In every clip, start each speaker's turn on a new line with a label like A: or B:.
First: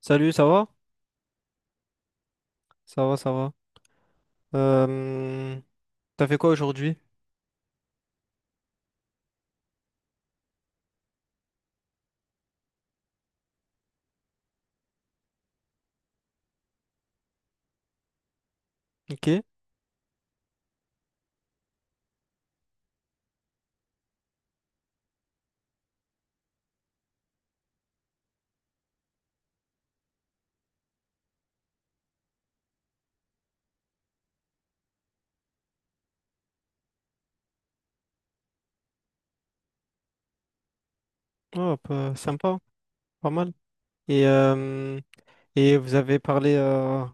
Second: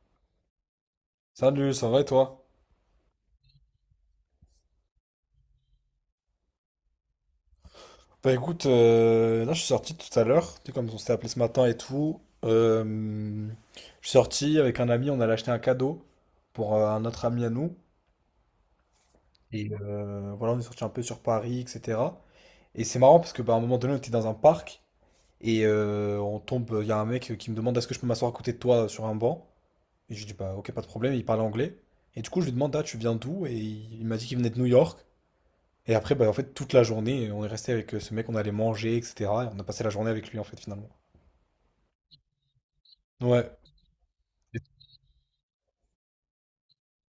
A: Salut, ça va?
B: Salut, ça va et toi?
A: Ça va, ça va. Euh, T'as fait quoi aujourd'hui?
B: Bah écoute, là je suis sorti tout à l'heure, tu sais, comme on s'était appelé ce matin et tout. Je suis sorti avec un ami, on allait acheter un cadeau pour un autre ami à nous.
A: Ok.
B: Et voilà, on est sorti un peu sur Paris, etc. Et c'est marrant parce que bah, à un moment donné, on était dans un parc et on tombe, il y a un mec qui me demande est-ce que je peux m'asseoir à côté de toi sur un banc? Et je lui dis bah ok, pas de problème, il parle anglais. Et du coup, je lui demande ah, tu viens d'où? Et il m'a dit qu'il venait de New York. Et après, bah, en fait, toute la journée, on est resté avec ce mec, on allait manger, etc. Et on a passé la journée avec lui, en fait, finalement.
A: Oh, sympa, pas
B: Ouais.
A: mal. Et, euh, et vous avez parlé.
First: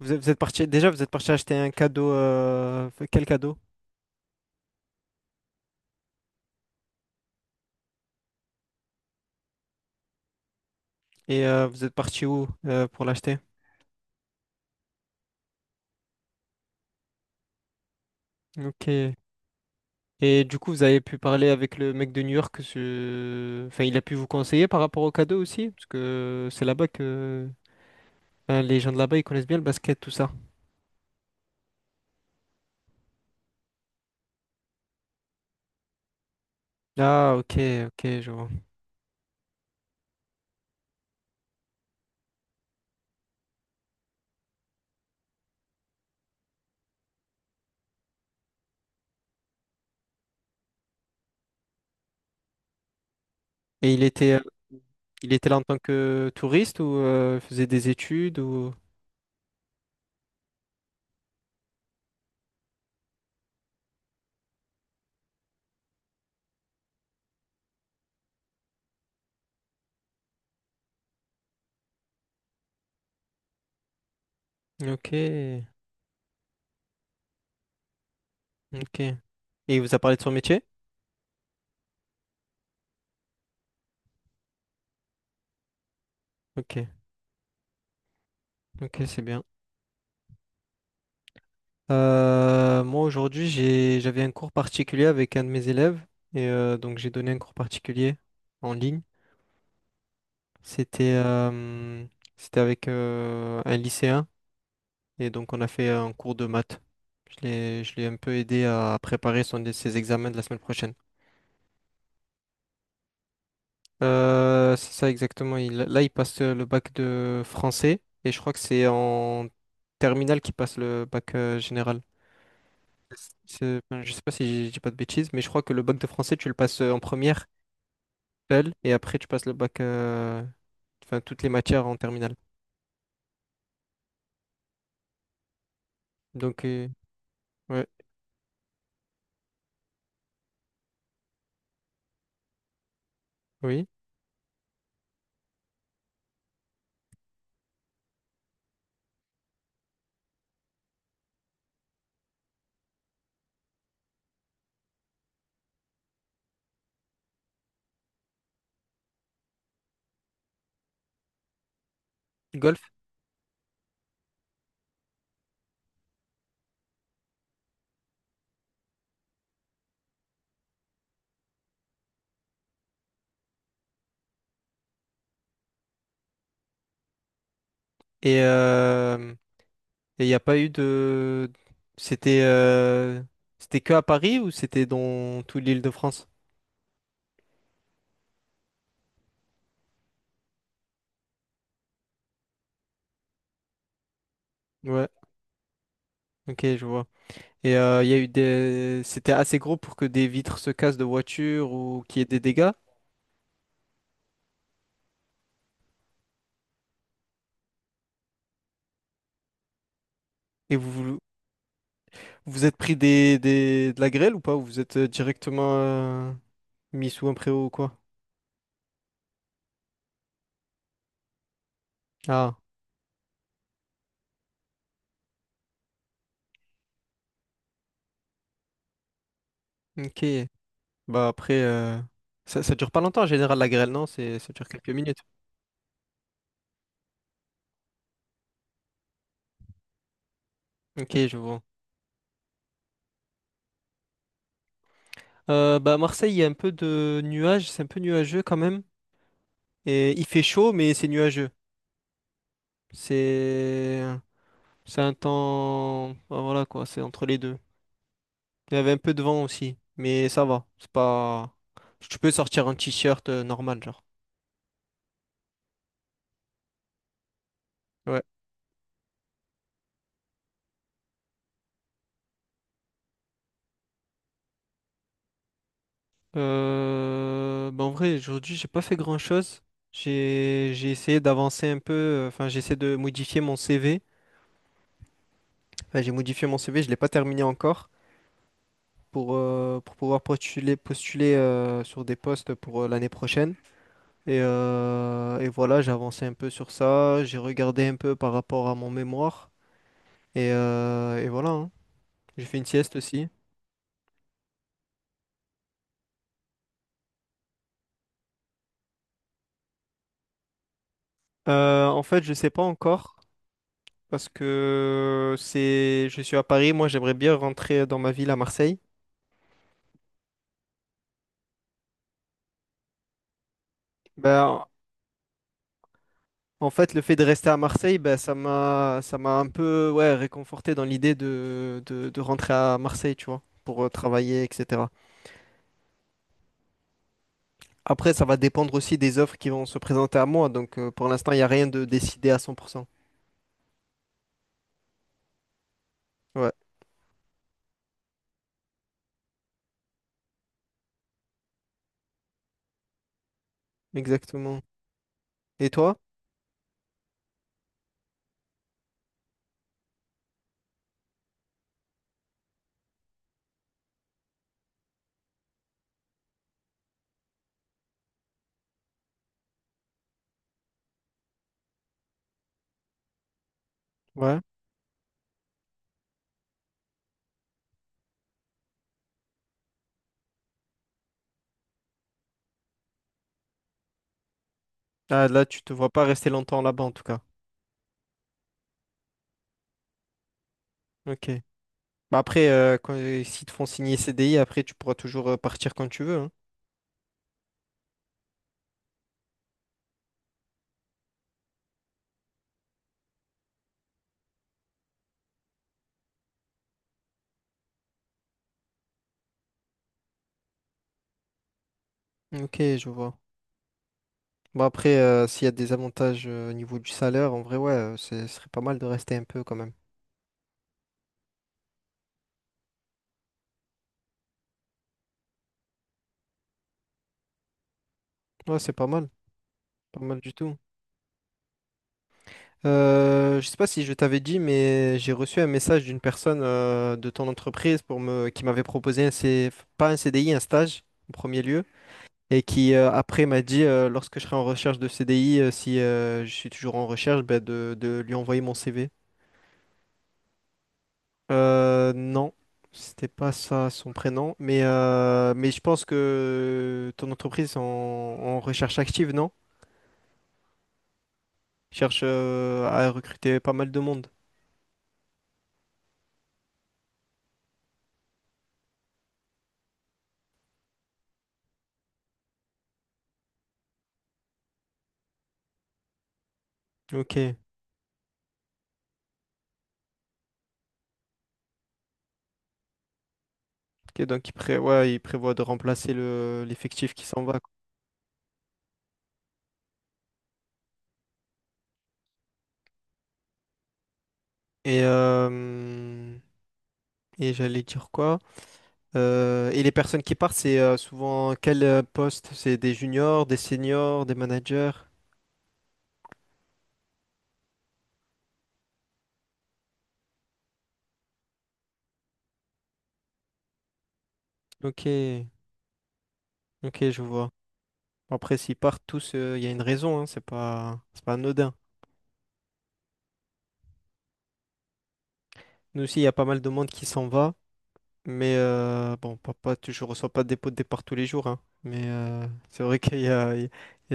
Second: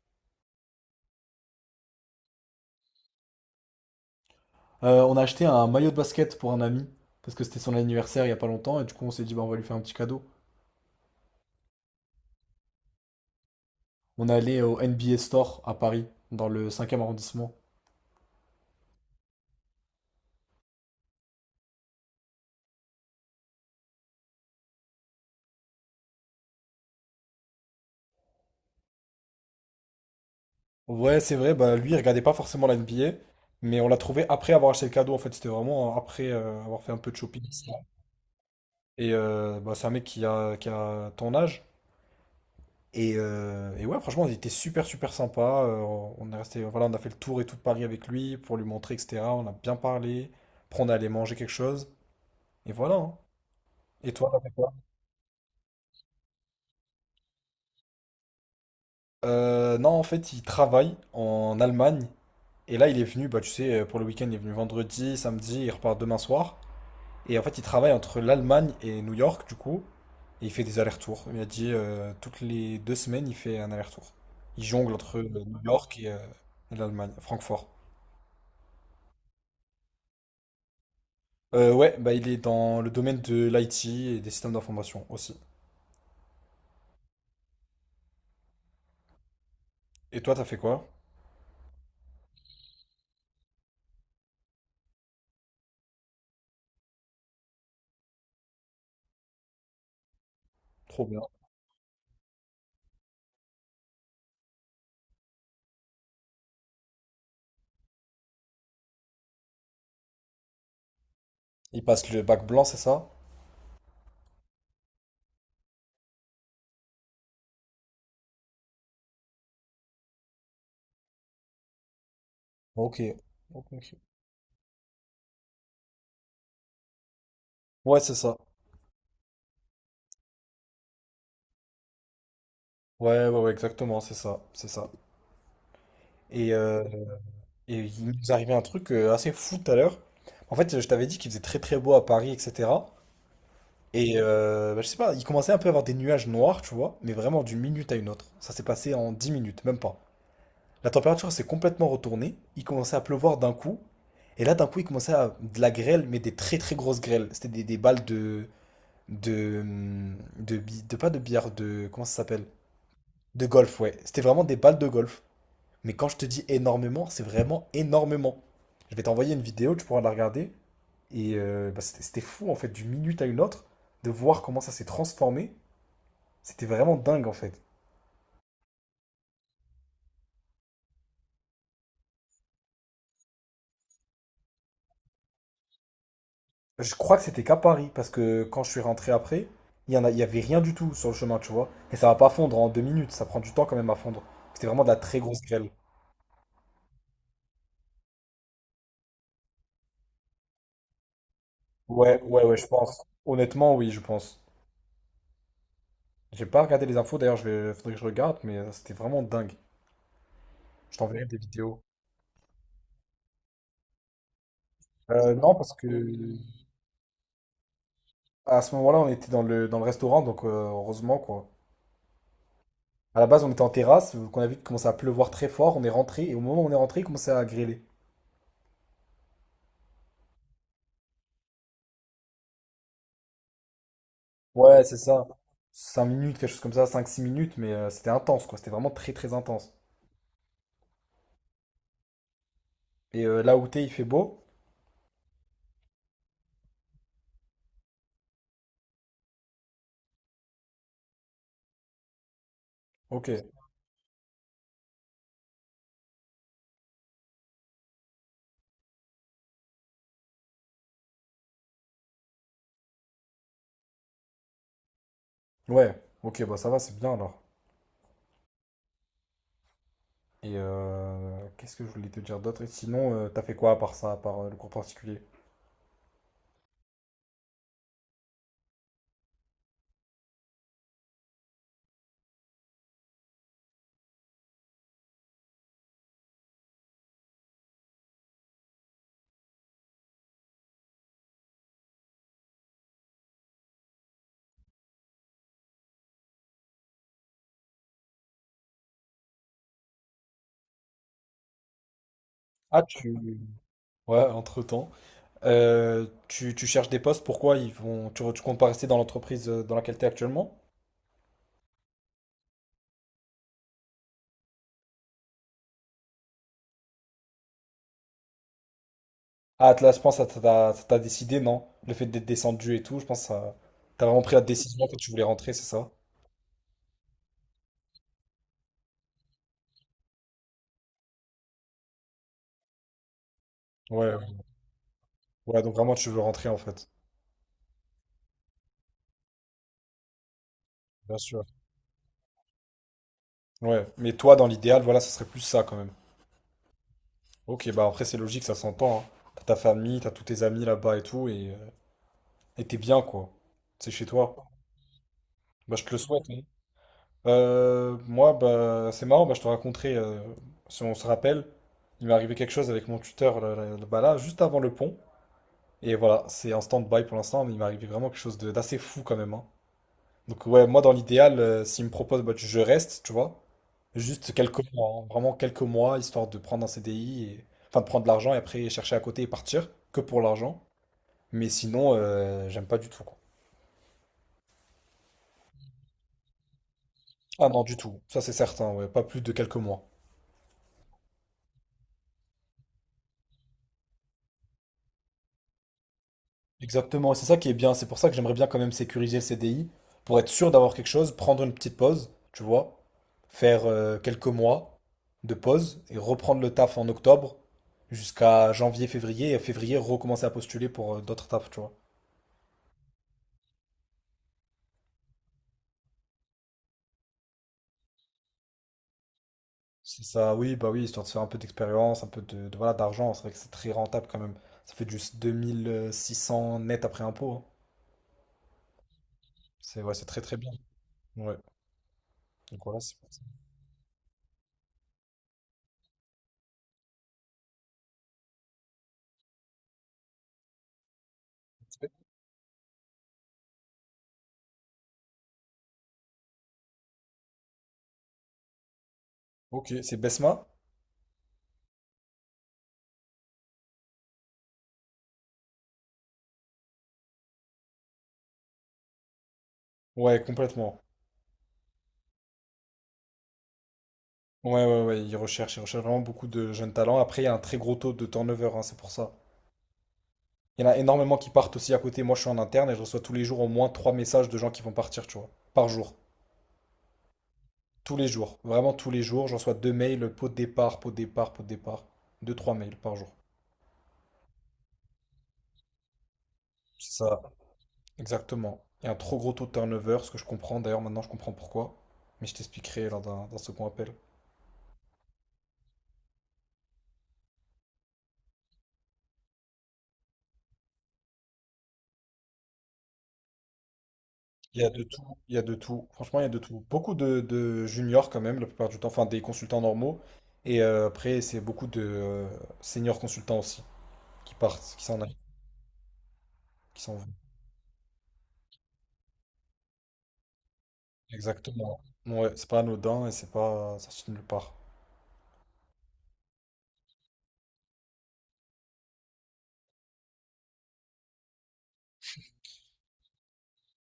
A: vous êtes parti, déjà, vous êtes parti acheter un cadeau. Quel cadeau?
B: On a acheté un maillot de basket pour un ami, parce que c'était son anniversaire il y a pas longtemps, et du coup, on s'est dit, bah, on va lui faire un petit cadeau.
A: Et vous êtes parti où pour l'acheter?
B: On est allé au NBA Store à Paris, dans le cinquième arrondissement.
A: Ok. Et du coup, vous avez pu parler avec le mec de New York. Enfin, il a pu vous conseiller par rapport au cadeau aussi? Parce que c'est là-bas que. Enfin, les gens de là-bas, ils connaissent bien le basket, tout ça.
B: Ouais, c'est vrai, bah, lui, il regardait pas forcément la NBA, mais on l'a trouvé après avoir acheté le cadeau, en fait. C'était vraiment après avoir fait un peu de
A: Ah,
B: shopping.
A: ok, ok, je vois.
B: Et bah, c'est un mec qui a ton âge. Et ouais, franchement, il était super, super sympa. On est resté, voilà, on a fait le tour et tout de Paris avec lui pour lui montrer, etc. On a bien parlé. Après, on est allé manger quelque chose. Et voilà. Hein.
A: Et il
B: Et
A: était.
B: toi?
A: Il était là en tant que touriste ou il faisait des études ou...
B: Non, en fait, il travaille en Allemagne. Et là, il est venu, bah, tu sais, pour le week-end, il est venu vendredi, samedi, il repart demain soir. Et en fait, il travaille entre l'Allemagne et New York, du coup. Et il fait des allers-retours. Il a dit, toutes les 2 semaines, il fait un aller-retour. Il jongle
A: Ok,
B: entre New York et l'Allemagne, Francfort.
A: ok. Et il vous a parlé de son métier?
B: Ouais, bah il est dans le domaine de l'IT et des systèmes d'information aussi.
A: Ok, ok, c'est bien.
B: Et toi, t'as fait quoi?
A: Moi aujourd'hui j'avais un cours particulier avec un de mes élèves et donc j'ai donné un cours particulier en ligne.
B: Trop
A: C'était
B: bien.
A: euh, c'était avec un lycéen et donc on a fait un cours de maths. Je l'ai un peu aidé à préparer ses examens de la semaine prochaine.
B: Il passe le bac blanc, c'est ça?
A: C'est ça exactement. Là, il passe le bac de français et je crois que c'est en terminale qu'il passe le bac général.
B: Ok. Ok, ok.
A: Enfin, je sais pas si je dis pas de bêtises, mais je crois que le bac de français, tu le passes en première
B: Ouais, c'est ça.
A: seul et après tu passes le bac, enfin toutes les matières en terminale.
B: Ouais, ouais, ouais, exactement, c'est ça, c'est ça. Et,
A: Donc,
B: euh, et
A: ouais,
B: il nous arrivait un truc assez fou tout à l'heure. En fait, je t'avais dit qu'il faisait très très beau à Paris, etc.
A: oui,
B: Et bah, je sais pas, il commençait un peu à avoir des nuages noirs, tu vois, mais vraiment d'une minute à une autre. Ça s'est passé en 10 minutes, même pas. La température s'est complètement retournée. Il commençait à pleuvoir d'un coup. Et là, d'un coup, il commençait à de la grêle, mais des très très grosses grêles. C'était des balles de, pas de billard, de. Comment ça s'appelle?
A: golf.
B: De golf, ouais. C'était vraiment des balles de golf. Mais quand je te dis énormément, c'est vraiment énormément. Je vais t'envoyer une vidéo, tu pourras la regarder. Et bah, c'était fou, en fait, d'une minute à une autre, de voir comment ça s'est transformé. C'était vraiment dingue, en fait.
A: Et euh, et il n'y a pas eu de. C'était euh, c'était que à Paris ou c'était dans toute l'Île-de-France?
B: Je crois que c'était qu'à Paris, parce que quand je suis rentré après, il y avait rien du tout sur le chemin, tu vois. Et ça va pas fondre en 2 minutes, ça prend du temps quand même à fondre. C'était vraiment de la
A: Ouais,
B: très grosse grêle.
A: ok, je vois. Et il y a eu des... C'était assez gros pour que des vitres se cassent de voiture ou
B: Ouais,
A: qu'il y ait des
B: ouais, ouais, je
A: dégâts.
B: pense. Honnêtement, oui, je pense. J'ai pas regardé les infos, d'ailleurs, faudrait que je regarde, mais c'était vraiment dingue.
A: Et vous
B: Je
A: vous
B: t'enverrai des vidéos.
A: vous êtes pris de la grêle ou pas? Ou vous êtes
B: Non,
A: directement
B: parce que
A: mis sous un préau ou quoi?
B: à ce moment-là, on était dans le restaurant, donc heureusement, quoi.
A: Ah,
B: À la base, on était en terrasse, qu'on a vu qu'il commençait à pleuvoir très fort, on est rentré, et au moment où on est rentré, il commençait à grêler.
A: ok. Bah après, ça dure pas longtemps en général la grêle, non? Ça dure
B: Ouais,
A: quelques
B: c'est
A: minutes.
B: ça. 5 minutes, quelque chose comme ça, 5 6 minutes, mais c'était intense, quoi. C'était vraiment très très intense.
A: Ok, je vois.
B: Et là où t'es, il fait beau.
A: Bah à Marseille, il y a un peu de nuages, c'est un peu nuageux quand même. Et il fait chaud, mais c'est nuageux.
B: Ok.
A: C'est, c'est un temps, bah, voilà quoi, c'est entre les deux. Il y avait un peu de vent aussi, mais ça va. C'est pas. Tu peux sortir un t-shirt normal, genre.
B: Ouais, ok, bah ça va, c'est bien alors.
A: Ouais.
B: Et qu'est-ce que je voulais te dire d'autre? Et sinon, t'as fait quoi à part ça, à part le cours particulier?
A: Bah, en vrai, aujourd'hui, j'ai pas fait grand-chose. J'ai essayé d'avancer un peu. Enfin, j'ai essayé de modifier mon CV. Enfin, j'ai modifié mon CV, je l'ai pas terminé encore pour pouvoir postuler sur des postes pour l'année prochaine. Et voilà, j'ai avancé un peu sur ça. J'ai regardé un peu par rapport à mon mémoire. Et voilà, hein. J'ai fait une
B: Ah,
A: sieste
B: tu...
A: aussi.
B: Ouais, entre-temps. Tu cherches des postes, pourquoi ils vont... Tu comptes pas rester dans l'entreprise dans laquelle t'es actuellement?
A: En fait, je sais pas encore parce que je suis à Paris. Moi, j'aimerais bien rentrer dans ma ville à Marseille.
B: Ah, Atlas, je pense que ça t'a décidé, non? Le fait d'être descendu et tout, je pense que ça... T'as vraiment pris la
A: Ben,
B: décision quand tu voulais rentrer, c'est ça?
A: en fait, le fait de rester à Marseille, ben, ça m'a un peu, ouais, réconforté dans l'idée de rentrer à Marseille, tu vois, pour
B: Ouais.
A: travailler, etc.
B: Ouais, donc vraiment tu veux rentrer en fait.
A: Après, ça va dépendre aussi des offres qui vont se présenter à moi. Donc, pour
B: Bien
A: l'instant, il n'y
B: sûr.
A: a rien de décidé à 100%.
B: Ouais, mais toi dans l'idéal, voilà, ça serait plus ça quand même.
A: Ouais,
B: Ok, bah après c'est logique, ça s'entend. Hein. T'as ta famille, t'as tous tes amis là-bas et tout, et t'es bien quoi. C'est chez toi.
A: exactement. Et
B: Bah je te
A: toi?
B: le souhaite. Hein. Moi, bah c'est marrant, bah je te raconterai, si on se rappelle, il m'est arrivé quelque chose avec mon tuteur là, juste avant le pont. Et voilà, c'est en stand-by pour l'instant, mais il m'est arrivé vraiment quelque chose d'assez fou quand même. Hein. Donc ouais, moi dans l'idéal, s'il me propose, bah, je reste, tu vois. Juste
A: Ouais.
B: quelques mois, hein, vraiment quelques mois, histoire de prendre un CDI, et... enfin de prendre de l'argent et après chercher à côté et partir, que pour l'argent. Mais sinon, j'aime pas du tout, quoi.
A: Ah, là, tu te vois pas rester longtemps là-bas, en tout cas.
B: Ah non, du tout, ça c'est certain, ouais, pas plus de quelques mois.
A: Ok. Bah après, s'ils te font signer CDI, après, tu pourras toujours partir quand tu veux, hein.
B: Exactement, et c'est ça qui est bien, c'est pour ça que j'aimerais bien quand même sécuriser le CDI, pour être sûr d'avoir quelque chose, prendre une petite pause, tu vois, faire quelques mois de pause et reprendre le taf en octobre jusqu'à janvier, février, et février recommencer à postuler pour d'autres tafs, tu vois.
A: Ok, je vois. Bah après, s'il y a des avantages au niveau du salaire, en vrai, ouais, ce serait pas mal de rester un peu quand même.
B: C'est ça, oui, bah oui, histoire de se faire un peu d'expérience, un peu voilà, d'argent, c'est vrai que c'est très rentable quand même. Ça fait juste cents net après impôt, hein.
A: Ouais, c'est pas mal.
B: C'est ouais,
A: Pas
B: c'est
A: mal
B: très
A: du
B: très bien.
A: tout.
B: Ouais, donc voilà, c'est
A: Je sais pas si je t'avais dit, mais j'ai reçu un message d'une personne de ton entreprise pour qui m'avait proposé un pas un CDI, un stage en premier lieu. Et qui après m'a dit, lorsque je serai en recherche de CDI, si je suis toujours en recherche, bah, de lui envoyer mon CV.
B: Ok, c'est Besma?
A: Non, c'était pas ça son prénom, mais je pense que ton entreprise en recherche active, non?
B: Ouais, complètement.
A: Cherche à recruter pas mal de monde.
B: Ouais, ouais, ouais, ils recherchent vraiment beaucoup de jeunes talents. Après, il y a un très gros taux de turnover, hein, c'est pour ça. Il y en a énormément qui partent aussi à côté. Moi, je suis en interne et je reçois tous les jours au moins 3 messages de gens qui vont partir, tu vois. Par jour.
A: Ok,
B: Tous les jours. Vraiment tous les jours. Je reçois 2 mails, pot de départ, pot de départ, pot de départ. 2, 3 mails par jour.
A: ok, donc ouais, il prévoit de remplacer l'effectif
B: C'est
A: qui s'en
B: ça.
A: va, quoi.
B: Exactement. Il y a un trop gros taux de turnover, ce que je comprends. D'ailleurs, maintenant, je comprends pourquoi. Mais je t'expliquerai lors d'un second appel.
A: Et, euh, et j'allais dire quoi? Et les personnes qui partent, c'est souvent quel poste? C'est des juniors, des seniors, des
B: Il y a
A: managers?
B: de tout, il y a de tout. Franchement, il y a de tout. Beaucoup de juniors quand même, la plupart du temps, enfin des consultants normaux. Et après, c'est beaucoup de seniors consultants aussi qui partent, qui
A: Ok,
B: s'en aillent, qui
A: ok,
B: s'en
A: je
B: vont.
A: vois. Bon, après, s'ils partent tous, il y a une raison, hein, c'est pas anodin.
B: Exactement. Ouais, c'est pas anodin et c'est pas sorti de nulle part.
A: Nous aussi, il y a pas mal de monde qui s'en va, mais bon, papa, je reçois pas des pots de départ tous les jours, hein. Mais c'est vrai qu'il y a, il y a-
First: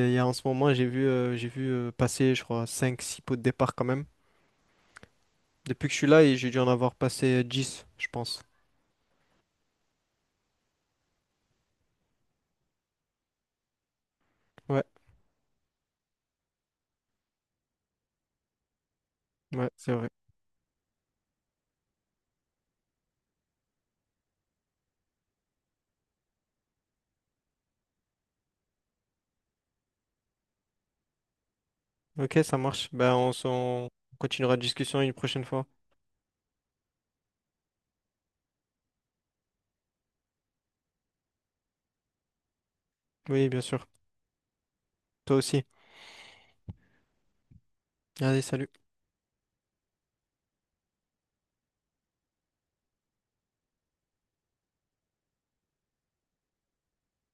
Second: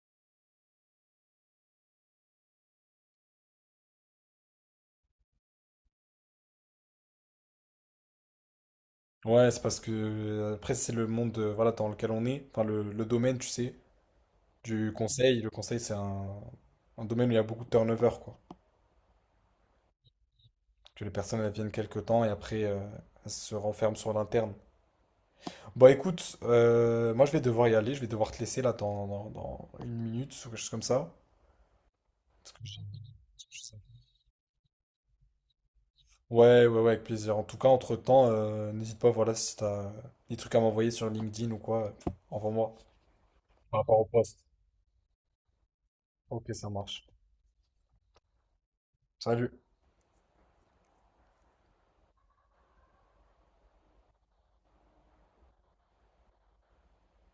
A: il y a en ce moment, j'ai vu passer, je crois, cinq six pots de départ quand même. Depuis que je suis là, et j'ai dû en avoir passé 10 je pense.
B: Ouais, c'est parce que après, c'est le monde voilà, dans lequel on est, enfin le domaine, tu sais,
A: Ouais,
B: du conseil. Le conseil, c'est un domaine où il y a beaucoup de turnover, quoi.
A: ouais, c'est vrai.
B: Que les personnes elles viennent quelques temps et après, elles se renferment sur l'interne. Bon, écoute, moi je vais devoir y aller, je vais devoir te laisser là dans une minute ou quelque chose comme ça.
A: Ok,
B: Parce
A: ça
B: que j'ai-
A: marche. Ben, on continuera la discussion une prochaine fois.
B: Ouais, ouais, ouais, avec plaisir. En tout cas, entre-temps, n'hésite pas, voilà, si t'as des trucs à m'envoyer sur LinkedIn ou quoi, envoie-moi.
A: Oui, bien
B: Par
A: sûr.
B: rapport au poste.
A: Toi aussi.
B: Ok, ça marche.
A: Allez, salut.
B: Salut.